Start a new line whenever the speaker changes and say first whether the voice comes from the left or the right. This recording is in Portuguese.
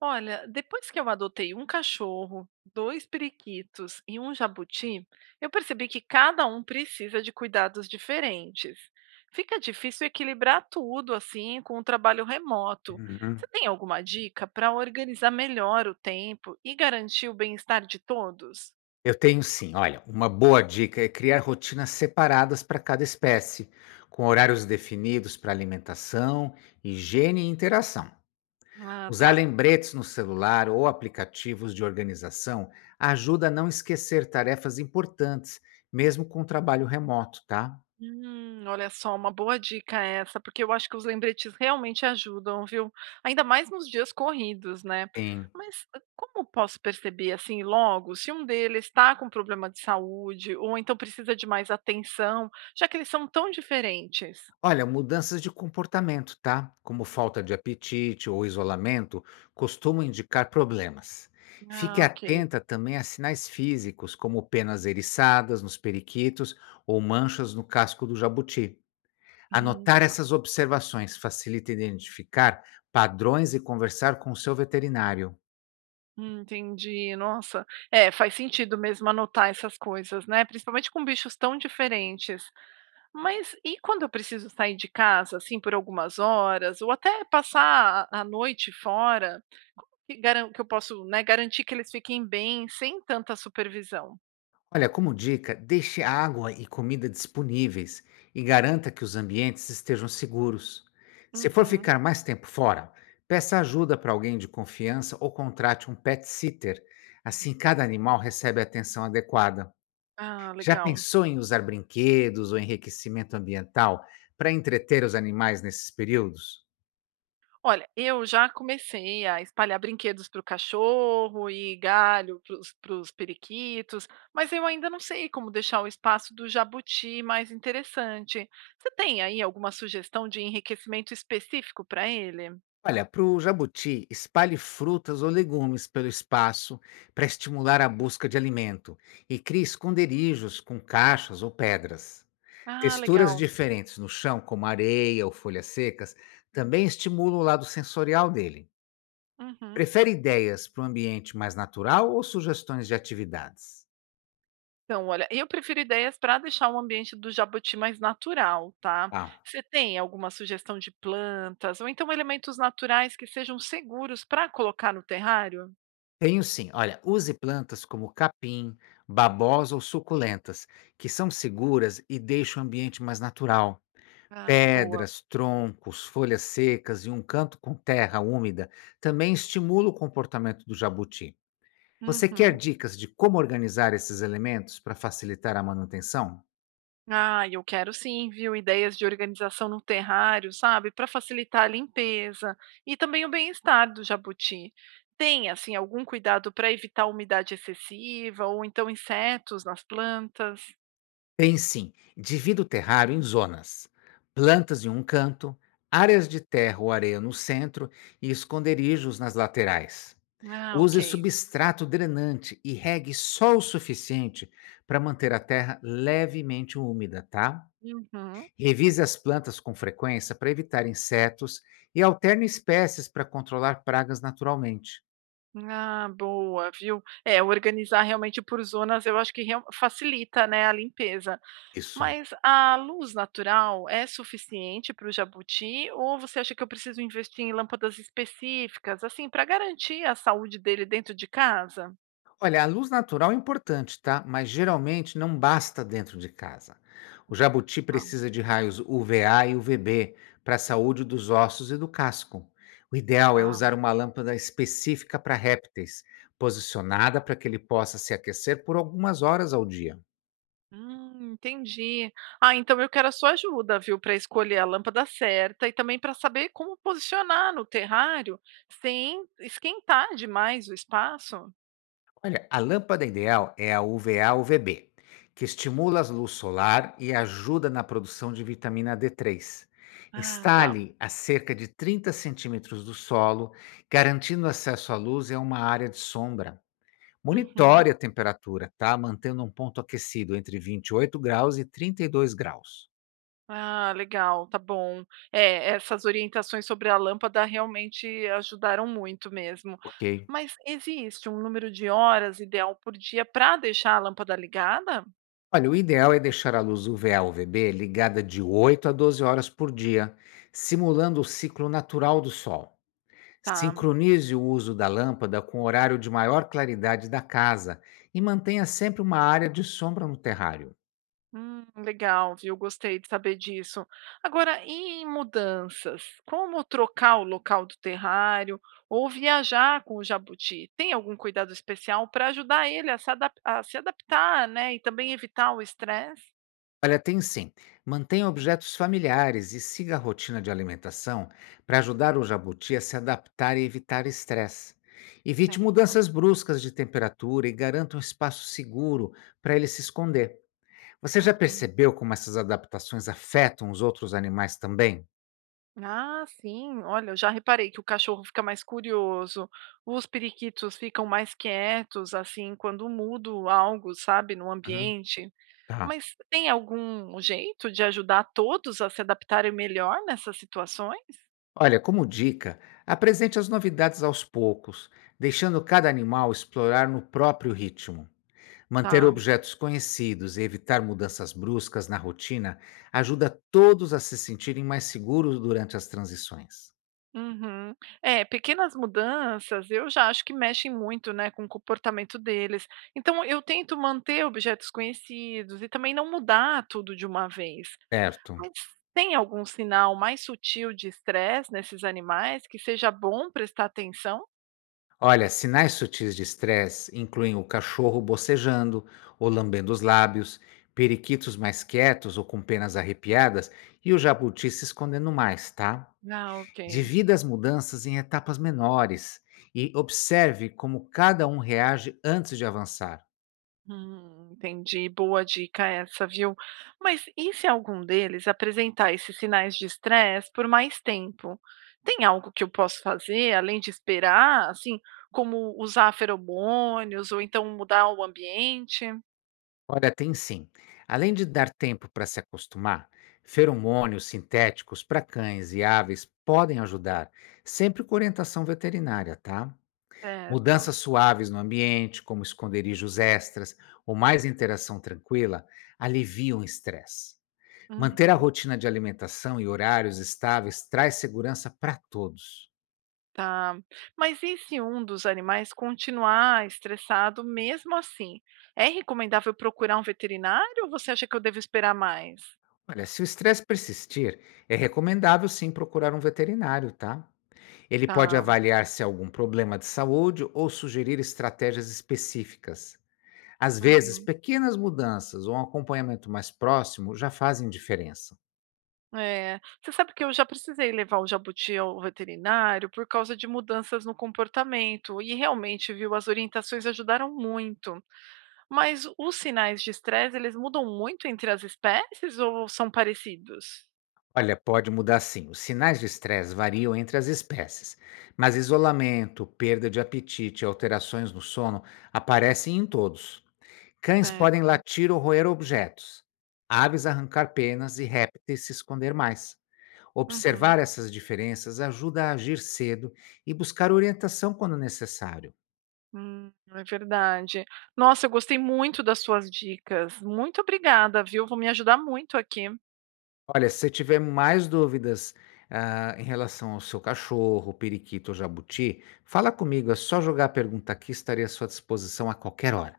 right: Olha, depois que eu adotei um cachorro, dois periquitos e um jabuti, eu percebi que cada um precisa de cuidados diferentes. Fica difícil equilibrar tudo assim com o trabalho remoto. Você
left: Uhum.
right: tem alguma dica para organizar melhor o tempo e garantir o bem-estar de todos?
left: Eu tenho sim. Olha, uma boa dica é criar rotinas separadas para cada espécie, com horários definidos para alimentação, higiene e interação.
right: Ah,
left: Usar
right: tá.
left: lembretes no celular ou aplicativos de organização ajuda a não esquecer tarefas importantes, mesmo com o trabalho remoto, tá?
right: Olha só, uma boa dica essa, porque eu acho que os lembretes realmente ajudam, viu? Ainda mais nos dias corridos, né?
left: Sim.
right: Mas como posso perceber assim logo se um deles está com problema de saúde ou então precisa de mais atenção, já que eles são tão diferentes?
left: Olha, mudanças de comportamento, tá? Como falta de apetite ou isolamento, costumam indicar problemas. Fique
right: Ah, ok.
left: atenta também a sinais físicos, como penas eriçadas nos periquitos ou manchas no casco do jabuti.
right: Uhum,
left: Anotar
right: tá.
left: essas observações facilita identificar padrões e conversar com o seu veterinário.
right: Entendi. Nossa, é, faz sentido mesmo anotar essas coisas, né? Principalmente com bichos tão diferentes. Mas e quando eu preciso sair de casa, assim, por algumas horas, ou até passar a noite fora, que eu posso, né, garantir que eles fiquem bem sem tanta supervisão?
left: Olha, como dica, deixe água e comida disponíveis e garanta que os ambientes estejam seguros. Se for
right: Uhum.
left: ficar mais tempo fora, peça ajuda para alguém de confiança ou contrate um pet sitter. Assim, cada animal recebe a atenção adequada.
right: Ah,
left: Já
right: legal.
left: pensou em usar brinquedos ou enriquecimento ambiental para entreter os animais nesses períodos?
right: Olha, eu já comecei a espalhar brinquedos para o cachorro e galho para os periquitos, mas eu ainda não sei como deixar o espaço do jabuti mais interessante. Você tem aí alguma sugestão de enriquecimento específico para ele?
left: Olha, para o jabuti, espalhe frutas ou legumes pelo espaço para estimular a busca de alimento e crie esconderijos com caixas ou pedras.
right: Ah,
left: Texturas
right: legal.
left: diferentes no chão, como areia ou folhas secas, também estimulam o lado sensorial dele.
right: Uhum.
left: Prefere ideias para um ambiente mais natural ou sugestões de atividades?
right: Então, olha, eu prefiro ideias para deixar o ambiente do jabuti mais natural, tá?
left: Ah,
right: Você tem alguma sugestão de plantas ou então elementos naturais que sejam seguros para colocar no terrário?
left: tenho sim. Olha, use plantas como capim, babosa ou suculentas, que são seguras e deixam o ambiente mais natural.
right: Ah, boa.
left: Pedras, troncos, folhas secas e um canto com terra úmida também estimula o comportamento do jabuti. Você quer
right: Uhum.
left: dicas de como organizar esses elementos para facilitar a manutenção?
right: Ah, eu quero sim, viu? Ideias de organização no terrário, sabe? Para facilitar a limpeza e também o bem-estar do jabuti. Tem, assim, algum cuidado para evitar umidade excessiva ou então insetos nas plantas?
left: Tem sim. Divida o terrário em zonas. Plantas em um canto, áreas de terra ou areia no centro e esconderijos nas laterais.
right: Ah,
left: Use
right: ok.
left: substrato drenante e regue só o suficiente para manter a terra levemente úmida, tá?
right: Uhum.
left: Revise as plantas com frequência para evitar insetos e alterne espécies para controlar pragas naturalmente.
right: Ah, boa, viu? É, organizar realmente por zonas eu acho que facilita, né, a limpeza.
left: Isso.
right: Mas a luz natural é suficiente para o jabuti ou você acha que eu preciso investir em lâmpadas específicas, assim, para garantir a saúde dele dentro de casa?
left: Olha, a luz natural é importante, tá? Mas geralmente não basta dentro de casa. O jabuti
right: Ah,
left: precisa de raios UVA e UVB para a saúde dos ossos e do casco. O ideal é
right: tá.
left: usar uma lâmpada específica para répteis, posicionada para que ele possa se aquecer por algumas horas ao dia.
right: Entendi. Ah, então eu quero a sua ajuda, viu, para escolher a lâmpada certa e também para saber como posicionar no terrário sem esquentar demais o espaço.
left: Olha, a lâmpada ideal é a UVA-UVB, que estimula a luz solar e ajuda na produção de vitamina D3.
right: Ah, tá.
left: Instale a cerca de 30 centímetros do solo, garantindo acesso à luz e a uma área de sombra.
right: Uhum.
left: Monitore a temperatura, tá? Mantendo um ponto aquecido entre 28 graus e 32 graus,
right: Ah, legal, tá bom. É, essas orientações sobre a lâmpada realmente ajudaram muito mesmo.
left: ok?
right: Mas existe um número de horas ideal por dia para deixar a lâmpada ligada?
left: Olha, o ideal é deixar a luz UVA-UVB ligada de 8 a 12 horas por dia, simulando o ciclo natural do sol.
right: Tá.
left: Sincronize o uso da lâmpada com o horário de maior claridade da casa e mantenha sempre uma área de sombra no terrário.
right: Legal, viu? Gostei de saber disso. Agora, e em mudanças, como trocar o local do terrário ou viajar com o jabuti? Tem algum cuidado especial para ajudar ele a se adaptar, né? E também evitar o estresse?
left: Olha, tem sim. Mantenha objetos familiares e siga a rotina de alimentação para ajudar o jabuti a se adaptar e evitar estresse. Evite
right: Certo.
left: mudanças bruscas de temperatura e garanta um espaço seguro para ele se esconder. Você já
right: Uhum.
left: percebeu como essas adaptações afetam os outros animais também?
right: Ah, sim. Olha, eu já reparei que o cachorro fica mais curioso, os periquitos ficam mais quietos, assim, quando mudo algo, sabe, no
left: Uhum.
right: ambiente.
left: Tá.
right: Mas tem algum jeito de ajudar todos a se adaptarem melhor nessas situações?
left: Olha, como dica, apresente as novidades aos poucos, deixando cada animal explorar no próprio ritmo. Manter
right: Tá.
left: objetos conhecidos e evitar mudanças bruscas na rotina ajuda todos a se sentirem mais seguros durante as transições.
right: Uhum. É, pequenas mudanças eu já acho que mexem muito, né, com o comportamento deles. Então eu tento manter objetos conhecidos e também não mudar tudo de uma vez.
left: Certo.
right: Mas tem algum sinal mais sutil de estresse nesses animais que seja bom prestar atenção?
left: Olha, sinais sutis de estresse incluem o cachorro bocejando ou lambendo os lábios, periquitos mais quietos ou com penas arrepiadas e o jabuti se escondendo mais, tá?
right: Ah, ok.
left: Divida as mudanças em etapas menores e observe como cada um reage antes de avançar.
right: Entendi. Boa dica essa, viu? Mas e se algum deles apresentar esses sinais de estresse por mais tempo? Tem algo que eu posso fazer além de esperar, assim, como usar feromônios ou então mudar o ambiente?
left: Olha, tem sim. Além de dar tempo para se acostumar, feromônios sintéticos para cães e aves podem ajudar, sempre com orientação veterinária, tá?
right: Certo.
left: Mudanças suaves no ambiente, como esconderijos extras ou mais interação tranquila, aliviam o estresse. Manter a
right: Uhum.
left: rotina de alimentação e horários estáveis traz segurança para todos.
right: Tá. Mas e se um dos animais continuar estressado mesmo assim? É recomendável procurar um veterinário ou você acha que eu devo esperar mais?
left: Olha, se o estresse persistir, é recomendável sim procurar um veterinário, tá? Ele pode
right: Tá.
left: avaliar se há algum problema de saúde ou sugerir estratégias específicas. Às vezes,
right: Uhum.
left: pequenas mudanças ou um acompanhamento mais próximo já fazem diferença.
right: É, você sabe que eu já precisei levar o jabuti ao veterinário por causa de mudanças no comportamento e realmente, viu, as orientações ajudaram muito. Mas os sinais de estresse, eles mudam muito entre as espécies ou são parecidos?
left: Olha, pode mudar sim. Os sinais de estresse variam entre as espécies, mas isolamento, perda de apetite e alterações no sono aparecem em todos. Cães podem
right: Certo.
left: latir ou roer objetos, aves arrancar penas e répteis se esconder mais.
right: Uhum.
left: Observar essas diferenças ajuda a agir cedo e buscar orientação quando necessário.
right: É verdade. Nossa, eu gostei muito das suas dicas. Muito obrigada, viu? Vão me ajudar muito aqui.
left: Olha, se você tiver mais dúvidas em relação ao seu cachorro, periquito ou jabuti, fala comigo, é só jogar a pergunta aqui, estarei à sua disposição a qualquer hora.